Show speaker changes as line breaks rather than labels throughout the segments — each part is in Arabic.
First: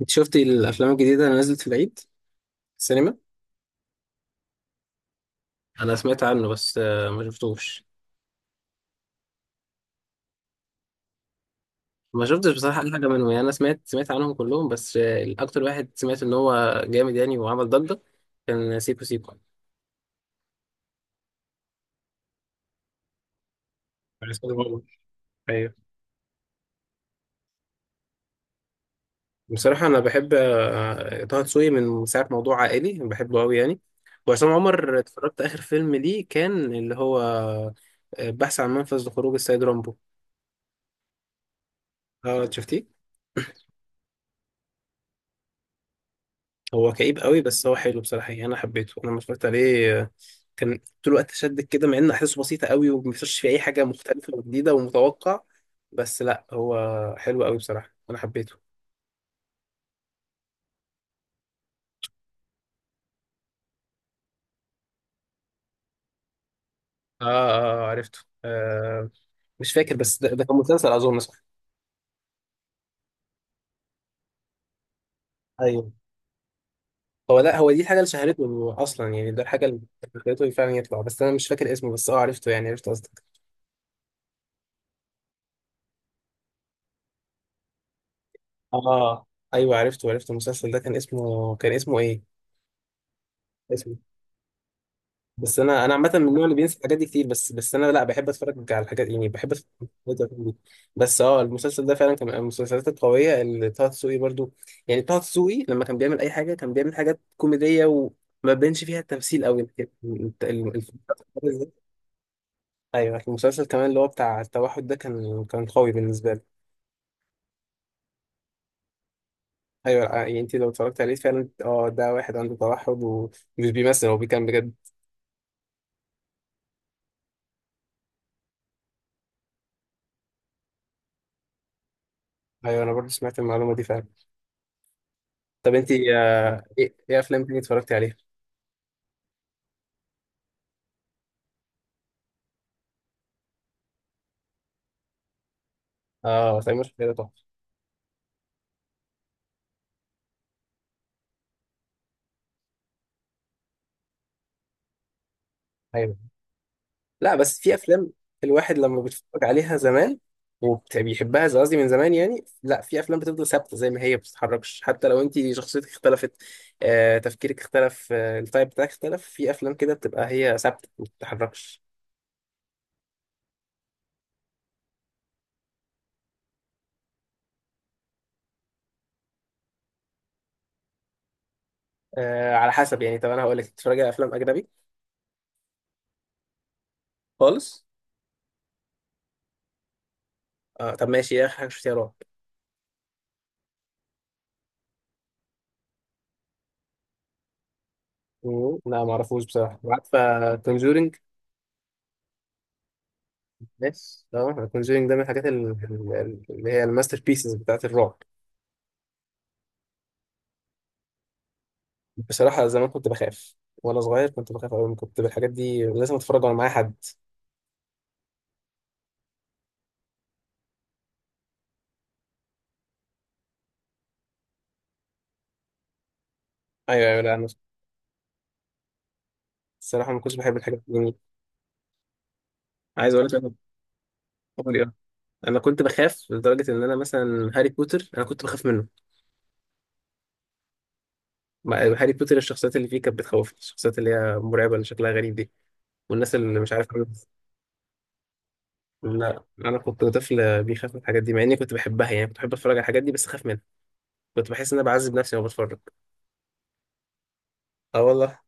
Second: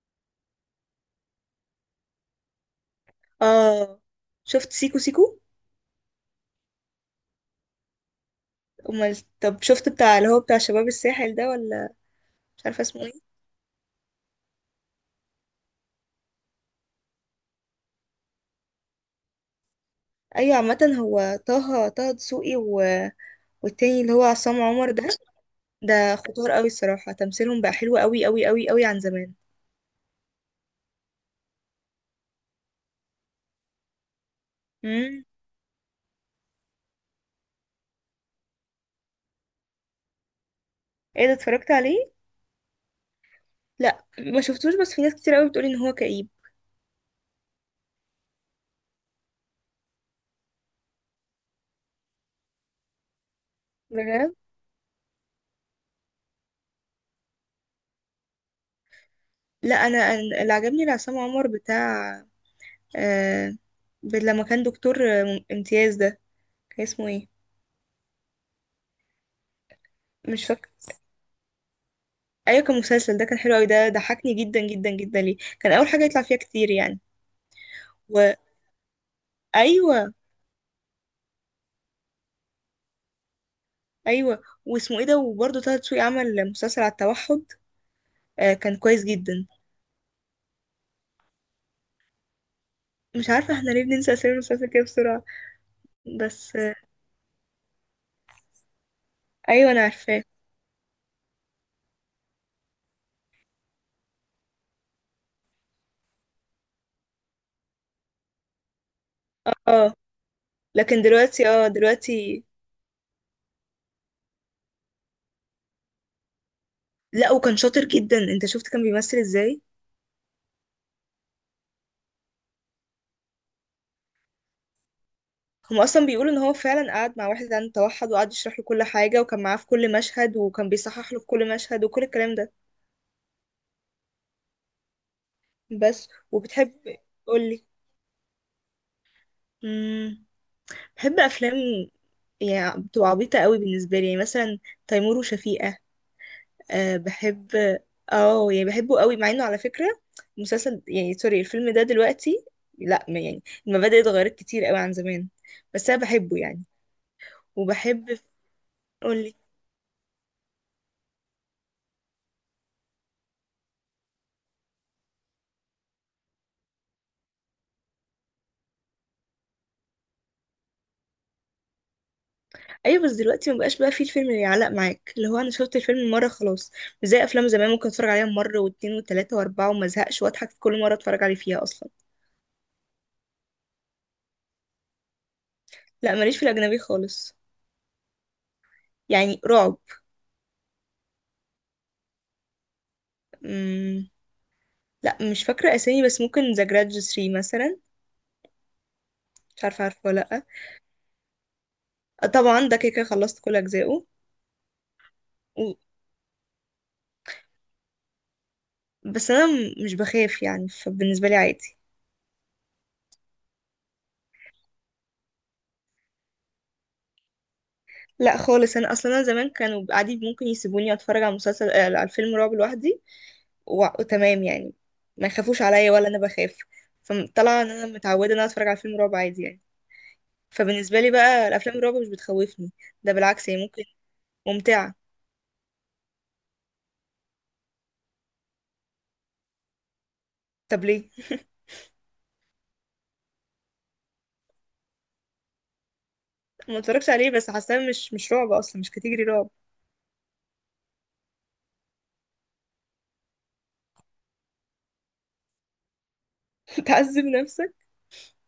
انت شفتي الافلام الجديده اللي نزلت في العيد في السينما.
اه. شفت سيكو سيكو.
انا سمعت عنه بس ما شفتوش.
امال طب شفت بتاع اللي هو بتاع شباب الساحل ده ولا
ما شفتش
مش عارفه
بصراحه اي
اسمه
حاجه
ايه؟
منهم، يعني انا سمعت عنهم كلهم بس الاكتر واحد سمعت ان هو جامد يعني وعمل ضجه. كان سيكو سيكو
ايوه، عامه هو طه دسوقي و... والتاني اللي هو
بتاع عصام
عصام
عمر.
عمر ده
ايوه،
ده خطار قوي الصراحه، تمثيلهم بقى حلو قوي قوي قوي قوي عن زمان.
بصراحه انا بحب طه دسوقي من ساعه موضوع عائلي، بحبه قوي يعني. وعصام عمر
امم
اتفرجت اخر فيلم ليه كان اللي هو بحث عن منفذ لخروج السيد رامبو.
ايه ده، اتفرجت عليه؟
اه شفتيه؟
لا، ما شفتوش، بس في ناس كتير قوي بتقول ان هو كئيب.
هو كئيب قوي بس هو حلو بصراحة يعني، أنا حبيته. أنا لما اتفرجت عليه كان طول الوقت شدك كده، مع إن أحداثه بسيطة قوي وما فيش فيه أي حاجة مختلفة
بجد.
وجديدة ومتوقع. بس لا، هو حلو قوي بصراحة، أنا حبيته.
لا، انا اللي عجبني لعصام عمر بتاع آه... لما كان دكتور امتياز ده، كان اسمه
آه.
ايه؟
آه عرفته. آه. مش فاكر، بس ده
مش
كان
فاكر.
مسلسل أظن، صح؟
ايوه كان مسلسل، ده كان حلو قوي، ده ضحكني جدا جدا جدا ليه، كان اول
أيوه.
حاجه يطلع فيها كتير يعني.
هو لا، هو دي الحاجة اللي
وايوه.
شهرته أصلا يعني، ده الحاجة اللي
ايوه.
خلته فعلا يطلع، بس أنا مش فاكر اسمه، بس أه عرفته يعني، عرفت قصدك.
أيوة. واسمه ايه ده؟ وبرضه طه دسوقي عمل مسلسل على التوحد، آه، كان كويس
آه.
جدا.
أيوه عرفته، عرفت المسلسل ده. كان اسمه، كان اسمه إيه؟
مش عارفه احنا ليه
اسمه.
بننسى اسامي المسلسل كده بسرعه.
بس انا عامه من النوع اللي
بس
بينسى الحاجات دي كتير، بس انا لا بحب اتفرج على الحاجات يعني، بحب اتفرج
ايوه انا
على
عارفاه.
الحاجات دي. بس اه، المسلسل ده فعلا كان من المسلسلات القويه اللي طه دسوقي برضو، يعني طه دسوقي لما كان بيعمل اي حاجه كان بيعمل حاجات كوميديه وما بيبانش فيها التمثيل قوي
اه لكن دلوقتي، اه دلوقتي
ايوه. المسلسل كمان اللي هو بتاع التوحد ده كان قوي بالنسبه لي.
لا وكان شاطر جدا، انت شفت كان بيمثل ازاي؟
ايوه يعني انت لو اتفرجت عليه فعلا، اه ده واحد عنده توحد ومش بيمثل، هو بيكمل بجد.
هم اصلا بيقولوا ان هو فعلا قعد مع واحد عنده توحد وقعد يشرح له كل حاجه، وكان معاه في كل مشهد، وكان بيصحح له في كل مشهد، وكل الكلام ده.
ايوه، انا برضو سمعت المعلومه دي فعلا. طب انت
بس
ايه،
وبتحب،
افلام تاني
قولي.
اتفرجتي عليها؟
مم. بحب افلام، يعني بتبقى عبيطه قوي بالنسبه لي، يعني مثلا تيمور وشفيقة.
اه سمير وشهير
أه
وبهير تحفه.
بحب. اه يعني بحبه قوي، مع انه على فكره مسلسل، يعني سوري، الفيلم ده دلوقتي. لا يعني المبادئ اتغيرت كتير قوي عن زمان، بس انا
ايوه.
بحبه يعني.
لا، بس في افلام
وبحب،
الواحد لما
قولي.
بيتفرج عليها زمان وبيحبها، زي قصدي من زمان يعني، لا في افلام بتفضل ثابته زي ما هي، ما بتتحركش. حتى لو انت شخصيتك اختلفت، تفكيرك اختلف، التايب بتاعك اختلف، في افلام كده بتبقى هي ثابته ما بتتحركش.
ايوه بس دلوقتي ما بقاش بقى فيه الفيلم اللي يعلق معاك، اللي هو انا شفت الفيلم مره خلاص. مش زي افلام زمان، ممكن اتفرج عليها مره واتنين وتلاته واربعه وما ازهقش، واضحك في كل مره اتفرج عليه فيها اصلا.
على حسب يعني. طب انا هقول لك، بتتفرج على افلام اجنبي؟
لا ماليش في الاجنبي خالص.
خالص.
يعني رعب.
آه طب ماشي، ايه اخر حاجه شفتيها رعب؟
لا مش فاكرة اسامي، بس ممكن ذا جرادج 3 مثلا.
لا ما اعرفوش
مش
بصراحه.
عارفة، عارفة ولا لأ؟
عارفه كونجورينج؟
آه، طبعا ده كده كده خلصت كل أجزائه.
ماشي، اه كونجورينج ده من الحاجات
و...
اللي هي الماستر بيسز بتاعت الرعب.
بس أنا مش بخاف يعني، فبالنسبة لي عادي.
بصراحة زمان كنت بخاف وأنا صغير، كنت بخاف أوي، كنت بالحاجات دي لازم أتفرج وأنا معايا حد.
لا خالص، أنا أصلا أنا زمان كانوا عادي ممكن يسيبوني أتفرج على مسلسل، على الفيلم رعب لوحدي. و... وتمام يعني، ما يخافوش عليا ولا أنا بخاف.
أيوه أيوه. لا أنا
فطلع إن أنا متعودة إن أنا أتفرج على فيلم رعب عادي يعني.
الصراحة ما كنتش بحب الحاجات
فبالنسبة لي
دي.
بقى الأفلام الرعب مش بتخوفني، ده
عايز أقول لك
بالعكس
أنا
هي ممكن
عمري أه،
ممتعة.
أنا كنت بخاف لدرجة إن أنا مثلا هاري بوتر أنا كنت بخاف منه.
طب ليه؟
هاري بوتر الشخصيات اللي فيه كانت بتخوفني، الشخصيات اللي هي مرعبة اللي شكلها غريب دي والناس اللي مش
ما
عارف
اتفرجش عليه بس حاساه مش رعب أصلا، مش
مين.
كاتيجري
لا
رعب.
أنا كنت طفل بيخاف من الحاجات دي مع إني كنت بحبها يعني، كنت بحب أتفرج على الحاجات دي بس أخاف منها، كنت بحس إن أنا بعذب نفسي وأنا بتفرج.
تعذب نفسك؟
أه والله.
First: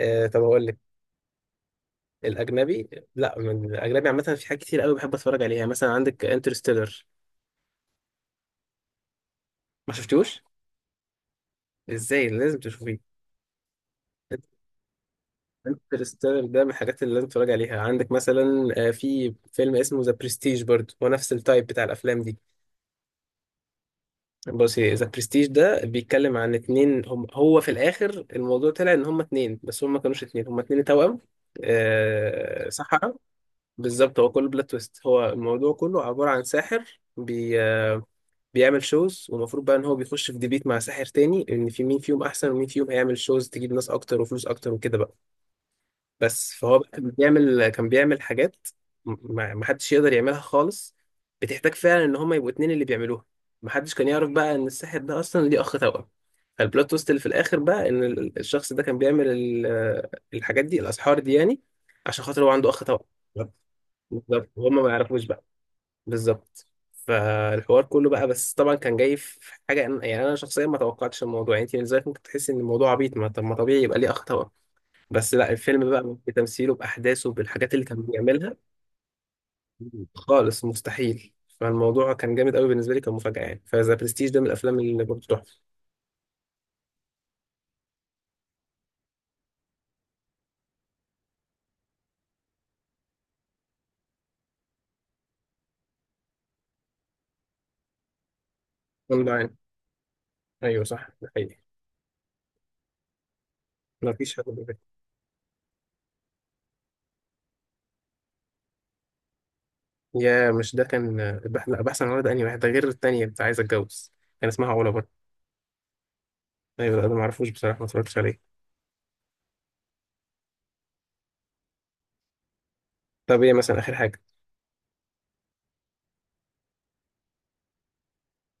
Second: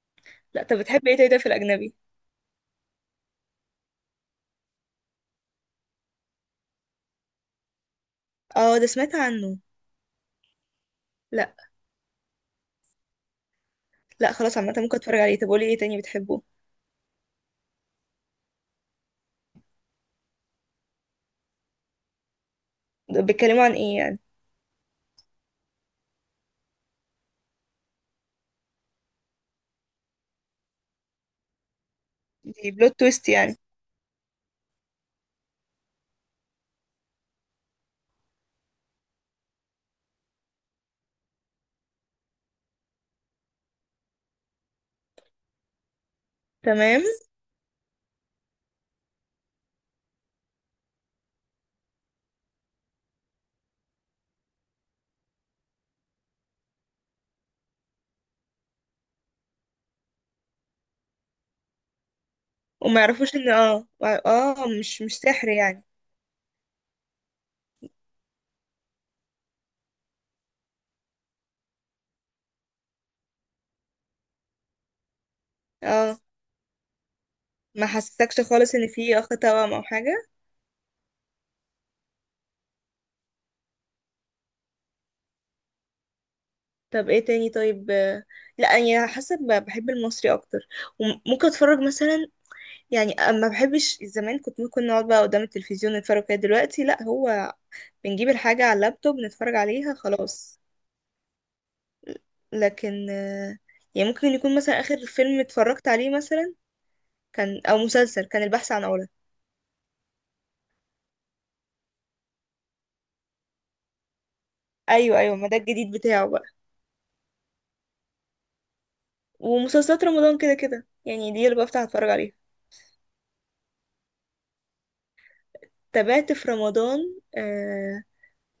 آه طب
لا
أقول
طب
لك،
بتحب ايه تاني طيب في الاجنبي؟
الاجنبي، لا من الاجنبي عامه في حاجات كتير قوي بحب اتفرج عليها. يعني مثلا عندك انترستيلر.
اه ده سمعت عنه.
ما شفتوش؟
لا.
ازاي؟ لازم تشوفيه.
لا خلاص عامه ممكن اتفرج عليه، طب قولي ايه تاني بتحبه.
انترستيلر ده من الحاجات اللي لازم تتفرج عليها. عندك مثلا في فيلم اسمه ذا برستيج، برضه هو نفس التايب بتاع الافلام دي.
ده بيتكلموا عن ايه يعني؟
بص، ذا برستيج ده بيتكلم عن اتنين. هم هو في الاخر الموضوع طلع ان هم اتنين، بس هم ما كانوش اتنين، هم اتنين توأم،
دي بلوت
سحرة.
تويست يعني.
بالظبط، هو كله بلوت تويست. هو الموضوع كله عبارة عن ساحر بيعمل شوز، والمفروض بقى ان هو بيخش في ديبيت مع ساحر تاني، ان في مين فيهم احسن ومين فيهم هيعمل شوز تجيب ناس اكتر وفلوس اكتر وكده بقى. بس فهو بقى
تمام.
كان بيعمل حاجات ما حدش يقدر يعملها خالص، بتحتاج فعلا ان هما يبقوا اتنين اللي بيعملوها. ما حدش كان يعرف بقى ان الساحر ده اصلا ليه اخ توأم. فالبلوت تويست اللي في الاخر بقى ان الشخص ده كان بيعمل الحاجات دي الاسحار دي يعني، عشان خاطر هو عنده اخ
وما
توأم.
يعرفوش ان اه.
بالظبط،
اه،
وهم ما
مش
يعرفوش.
سحر يعني.
بالظبط. فالحوار كله بقى، بس طبعا كان جاي في حاجه يعني انا شخصيا ما توقعتش الموضوع، يعني انت من ذلك ممكن تحس ان الموضوع عبيط، ما طب ما طبيعي يبقى ليه اخ توأم. بس لا، الفيلم بقى
اه،
بتمثيله باحداثه بالحاجات اللي
ما
كان
حسسكش
بيعملها
خالص ان في اخ توأم او حاجه.
خالص مستحيل. فالموضوع كان جامد قوي بالنسبه لي، كان مفاجاه يعني. فذا برستيج ده من الافلام اللي برضه تحفه.
طب ايه تاني طيب؟ لا يعني حسب، بحب المصري اكتر. وممكن اتفرج مثلا. يعني، ما بحبش. زمان كنت ممكن نقعد بقى قدام التلفزيون نتفرج كده، دلوقتي لا، هو بنجيب الحاجه على اللابتوب
جامدة
نتفرج
يعني.
عليها خلاص.
ايوه صح، ده حقيقي.
لكن يعني
ما
ممكن
فيش حد
يكون
بيبقى.
مثلا آخر فيلم اتفرجت عليه، مثلا كان أو مسلسل كان البحث عن علا.
يا مش ده كان البحث، لا بحث عن ولد، انهي واحد ده غير التانية بتاع عايز اتجوز. كان اسمها علا برضه.
أيوه أيوه، ما ده الجديد بتاعه بقى.
ايوه ده أنا ما اعرفوش بصراحه، ما اتفرجتش عليه.
ومسلسلات رمضان كده كده يعني، دي اللي بفتح أتفرج عليها.
طب ايه مثلا اخر حاجه؟
تابعت في رمضان. آه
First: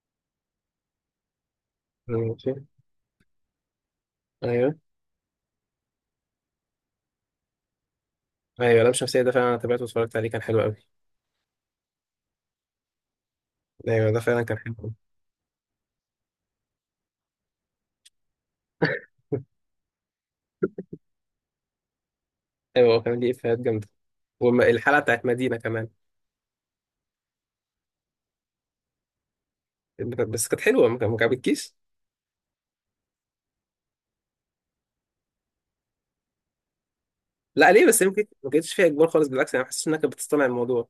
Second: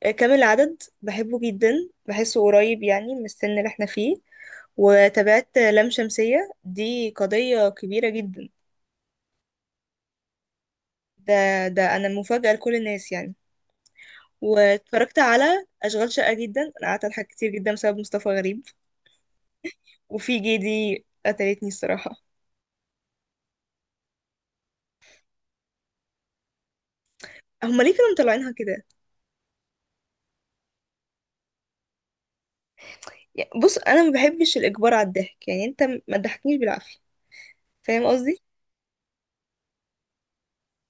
كامل العدد بحبه جدا، بحسه
ماشي.
قريب يعني من السن اللي احنا فيه.
ايوه.
وتابعت لام شمسية، دي قضية كبيرة جدا.
ايوه لام شمسية ده فعلا انا تابعته واتفرجت عليه، كان حلو قوي.
ده أنا مفاجأة لكل الناس يعني.
ايوه ده فعلا كان حلو أوي.
واتفرجت على أشغال شقة، جدا أنا قعدت أضحك كتير جدا بسبب مصطفى غريب. وفي GD قتلتني الصراحة.
ايوه هو كان دي افيهات جامدة، والحلقة بتاعت مدينة كمان.
هما ليه كانوا مطلعينها كده؟
بس كانت حلوة، ما عجبتكيش؟
يعني بص انا ما بحبش الاجبار على الضحك، يعني انت ما تضحكنيش بالعافية.
لا ليه بس؟
فاهم
يمكن
قصدي؟
ما كانتش فيها اجبار خالص، بالعكس انا حاسس انها كانت بتصطنع الموضوع.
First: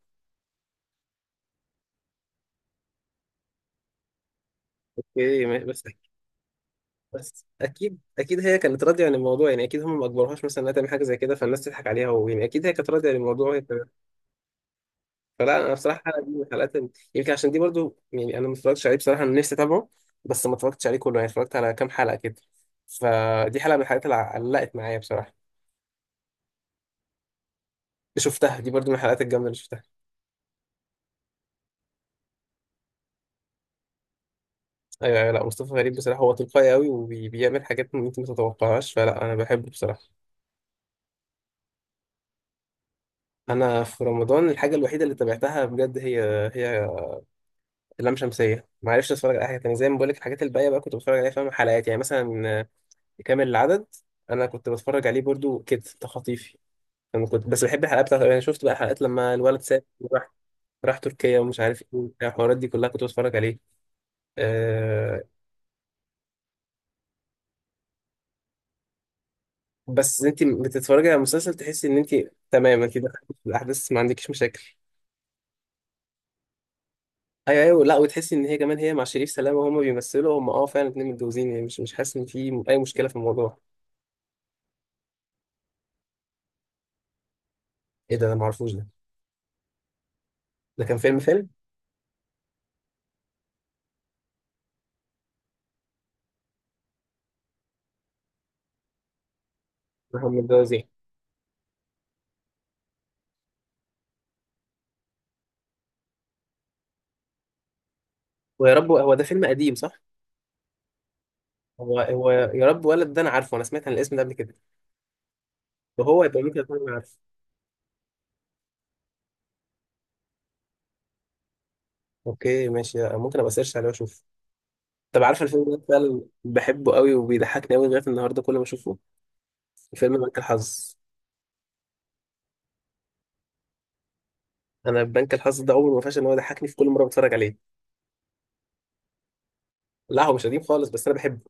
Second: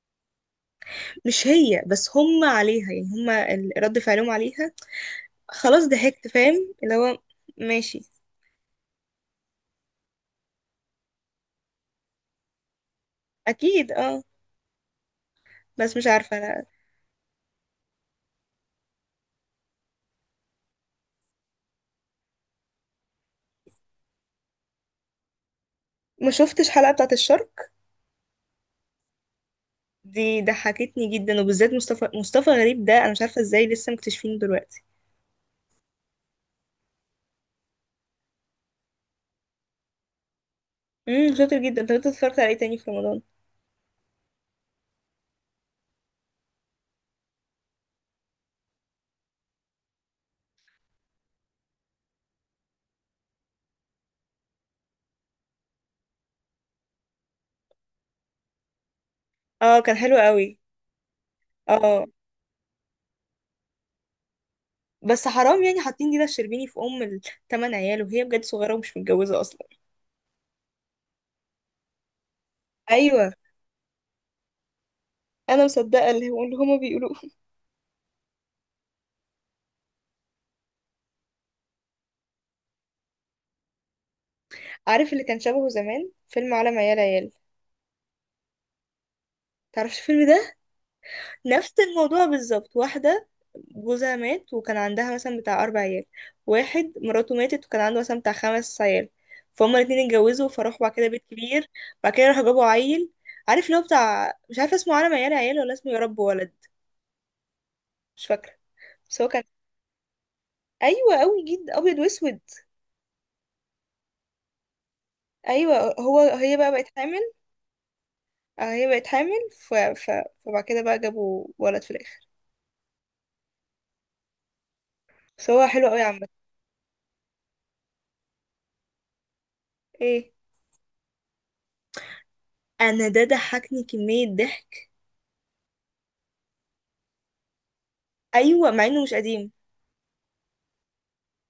مش هي بس، هما عليها، يعني هما رد فعلهم عليها.
ايه ما- بس.
خلاص ضحكت، فاهم اللي هو.
بس اكيد،
ماشي،
هي كانت راضية عن الموضوع يعني، اكيد هم ما اجبروهاش مثلا انها تعمل حاجة زي كده فالناس تضحك عليها، ويعني اكيد هي كانت راضية عن الموضوع.
اكيد اه.
فلا انا
بس
بصراحه
مش
الحلقه دي
عارفة
من
انا.
الحلقات يمكن عشان دي برضو، يعني انا ما اتفرجتش عليه بصراحه، انا نفسي اتابعه بس ما اتفرجتش عليه كله يعني، اتفرجت على كام حلقه كده. فدي حلقه من الحلقات اللي علقت معايا بصراحه.
ما شفتش حلقة بتاعة الشرق.
شفتها دي برضو من الحلقات الجامده اللي شفتها.
دي ضحكتني جدا، وبالذات مصطفى غريب ده، انا مش عارفة ازاي لسه مكتشفينه دلوقتي.
ايوه ايوه. لا مصطفى غريب بصراحه هو تلقائي قوي وبيعمل حاجات ممكن ما تتوقعهاش، فلا انا بحبه بصراحه.
شاطر جدا. انت كنت اتفرجت على ايه تاني في رمضان؟
انا في رمضان الحاجه الوحيده اللي تابعتها بجد هي لام شمسيه. ما عرفتش اتفرج على أي حاجه تانية، زي ما بقول لك الحاجات الباقيه بقى كنت بتفرج عليها فاهم، حلقات يعني مثلا كامل العدد انا كنت بتفرج عليه برضو كده تخطيفي. انا كنت بس بحب الحلقات بتاعت انا شفت بقى حلقات لما الولد
اه،
ساب
كان حلو
وراح،
قوي.
راح تركيا ومش عارف ايه
اه،
وبتاع، الحوارات دي كلها كنت بتفرج عليه. أه.
بس حرام يعني، حاطين دينا الشربيني في ام الثمان عيال، وهي بجد صغيره ومش متجوزه اصلا.
بس انت بتتفرجي على مسلسل تحسي ان انت تمام، انت دخلت
ايوه،
في الاحداث ما عندكيش مشاكل.
انا مصدقه اللي هما بيقولوه.
ايوه ايوه. لا وتحسي ان هي كمان هي مع شريف سلامه، وهما بيمثلوا هم اه فعلا اتنين متجوزين يعني، مش مش حاسس ان في اي مشكله في الموضوع.
عارف اللي كان شبهه زمان، فيلم عالم عيال عيال؟
ايه ده انا ما اعرفوش ده.
تعرفش الفيلم ده؟
ده كان فيلم
نفس الموضوع بالظبط، واحده جوزها مات وكان عندها مثلا بتاع 4 عيال، واحد مراته ماتت وكان عنده مثلا بتاع 5 عيال، فهم الاتنين
هم
اتجوزوا فراحوا
متجوزين.
بعد كده بيت كبير. بعد كده راحوا جابوا عيل. عارف اللي هو بتاع، مش عارفه اسمه عالم عيال عيال ولا اسمه يا رب ولد. مش فاكره
ويا رب، هو
بس
ده
هو كان.
فيلم قديم صح؟
ايوه، قوي جدا، ابيض
هو هو
واسود.
يا رب ولد ده انا عارفه، انا سمعت عن الاسم ده قبل كده،
ايوه
وهو يبقى
هي
ممكن
بقى بقت
اكون عارفه.
حامل. هي بقت حامل. ف... ف... فبعد كده بقى جابوا ولد في الاخر.
اوكي ماشي، ممكن ابقى سيرش عليه واشوف. طب عارف
بس
الفيلم
هو
ده
حلو قوي
فعلا
عامه.
بحبه قوي وبيضحكني قوي لغايه النهارده كل ما اشوفه، فيلم
ايه
بنك الحظ.
انا، ده ضحكني كمية ضحك.
انا بنك الحظ ده عمره ما فاش ان هو يضحكني في كل مره بتفرج عليه.
ايوه، مع انه مش قديم.
لا هو مش قديم خالص بس انا بحبه.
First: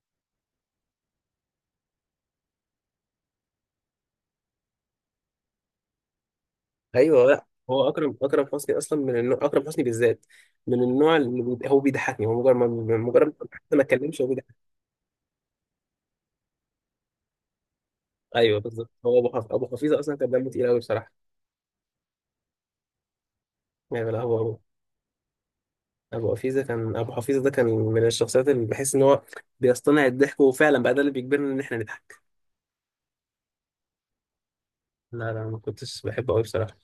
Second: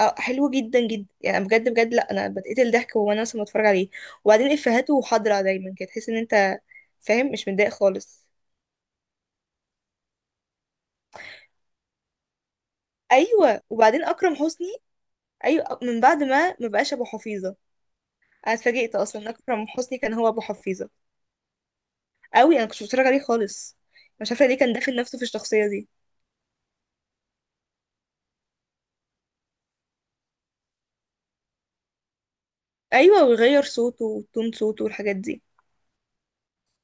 اه حلو جدا جدا يعني، بجد بجد، لا انا بتقتل ضحك وانا اصلا بتفرج عليه. وبعدين افهاته حاضره دايما كده، تحس ان انت
ايوه
فاهم،
لا
مش متضايق
هو اكرم
خالص.
اكرم حسني، اصلا من النوع اكرم حسني بالذات، من النوع اللي هو بيضحكني، هو مجرد ما... مجرد ما
ايوه.
حتى ما
وبعدين
اتكلمش هو
اكرم
بيضحك.
حسني، ايوه، من بعد ما بقاش ابو حفيظة. انا
ايوه بالظبط،
اتفاجئت
هو
اصلا ان اكرم
ابو
حسني
حفيظه
كان
اصلا
هو
كان
ابو
دمه تقيل قوي
حفيظه
بصراحه.
قوي، انا كنتش بتفرج عليه خالص.
يعني لا
مش
هو
عارفه ليه كان داخل نفسه في الشخصيه دي.
ابو حفيظه كان، ابو حفيظه ده كان من الشخصيات اللي بحس ان هو بيصطنع الضحك، وفعلا بقى ده اللي بيجبرنا ان احنا نضحك.
ايوه، ويغير صوته وتون صوته والحاجات
لا
دي.
لا، ما كنتش بحبه قوي بصراحه.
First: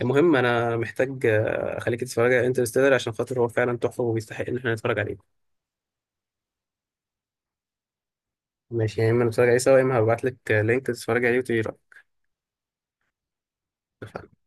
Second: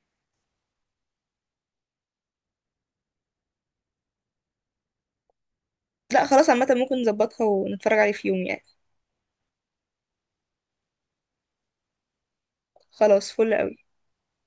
المهم انا محتاج اخليك تتفرج على انترستيلر عشان خاطر هو فعلا تحفه وبيستحق ان احنا نتفرج عليه.
لا خلاص عامه، ممكن نظبطها ونتفرج عليه في يوم يعني.
ماشي، يا اما نتفرج عليه سوا يا اما هبعت لك لينك تتفرج عليه وتقولي رايك.
خلاص فل قوي.
اتفقنا.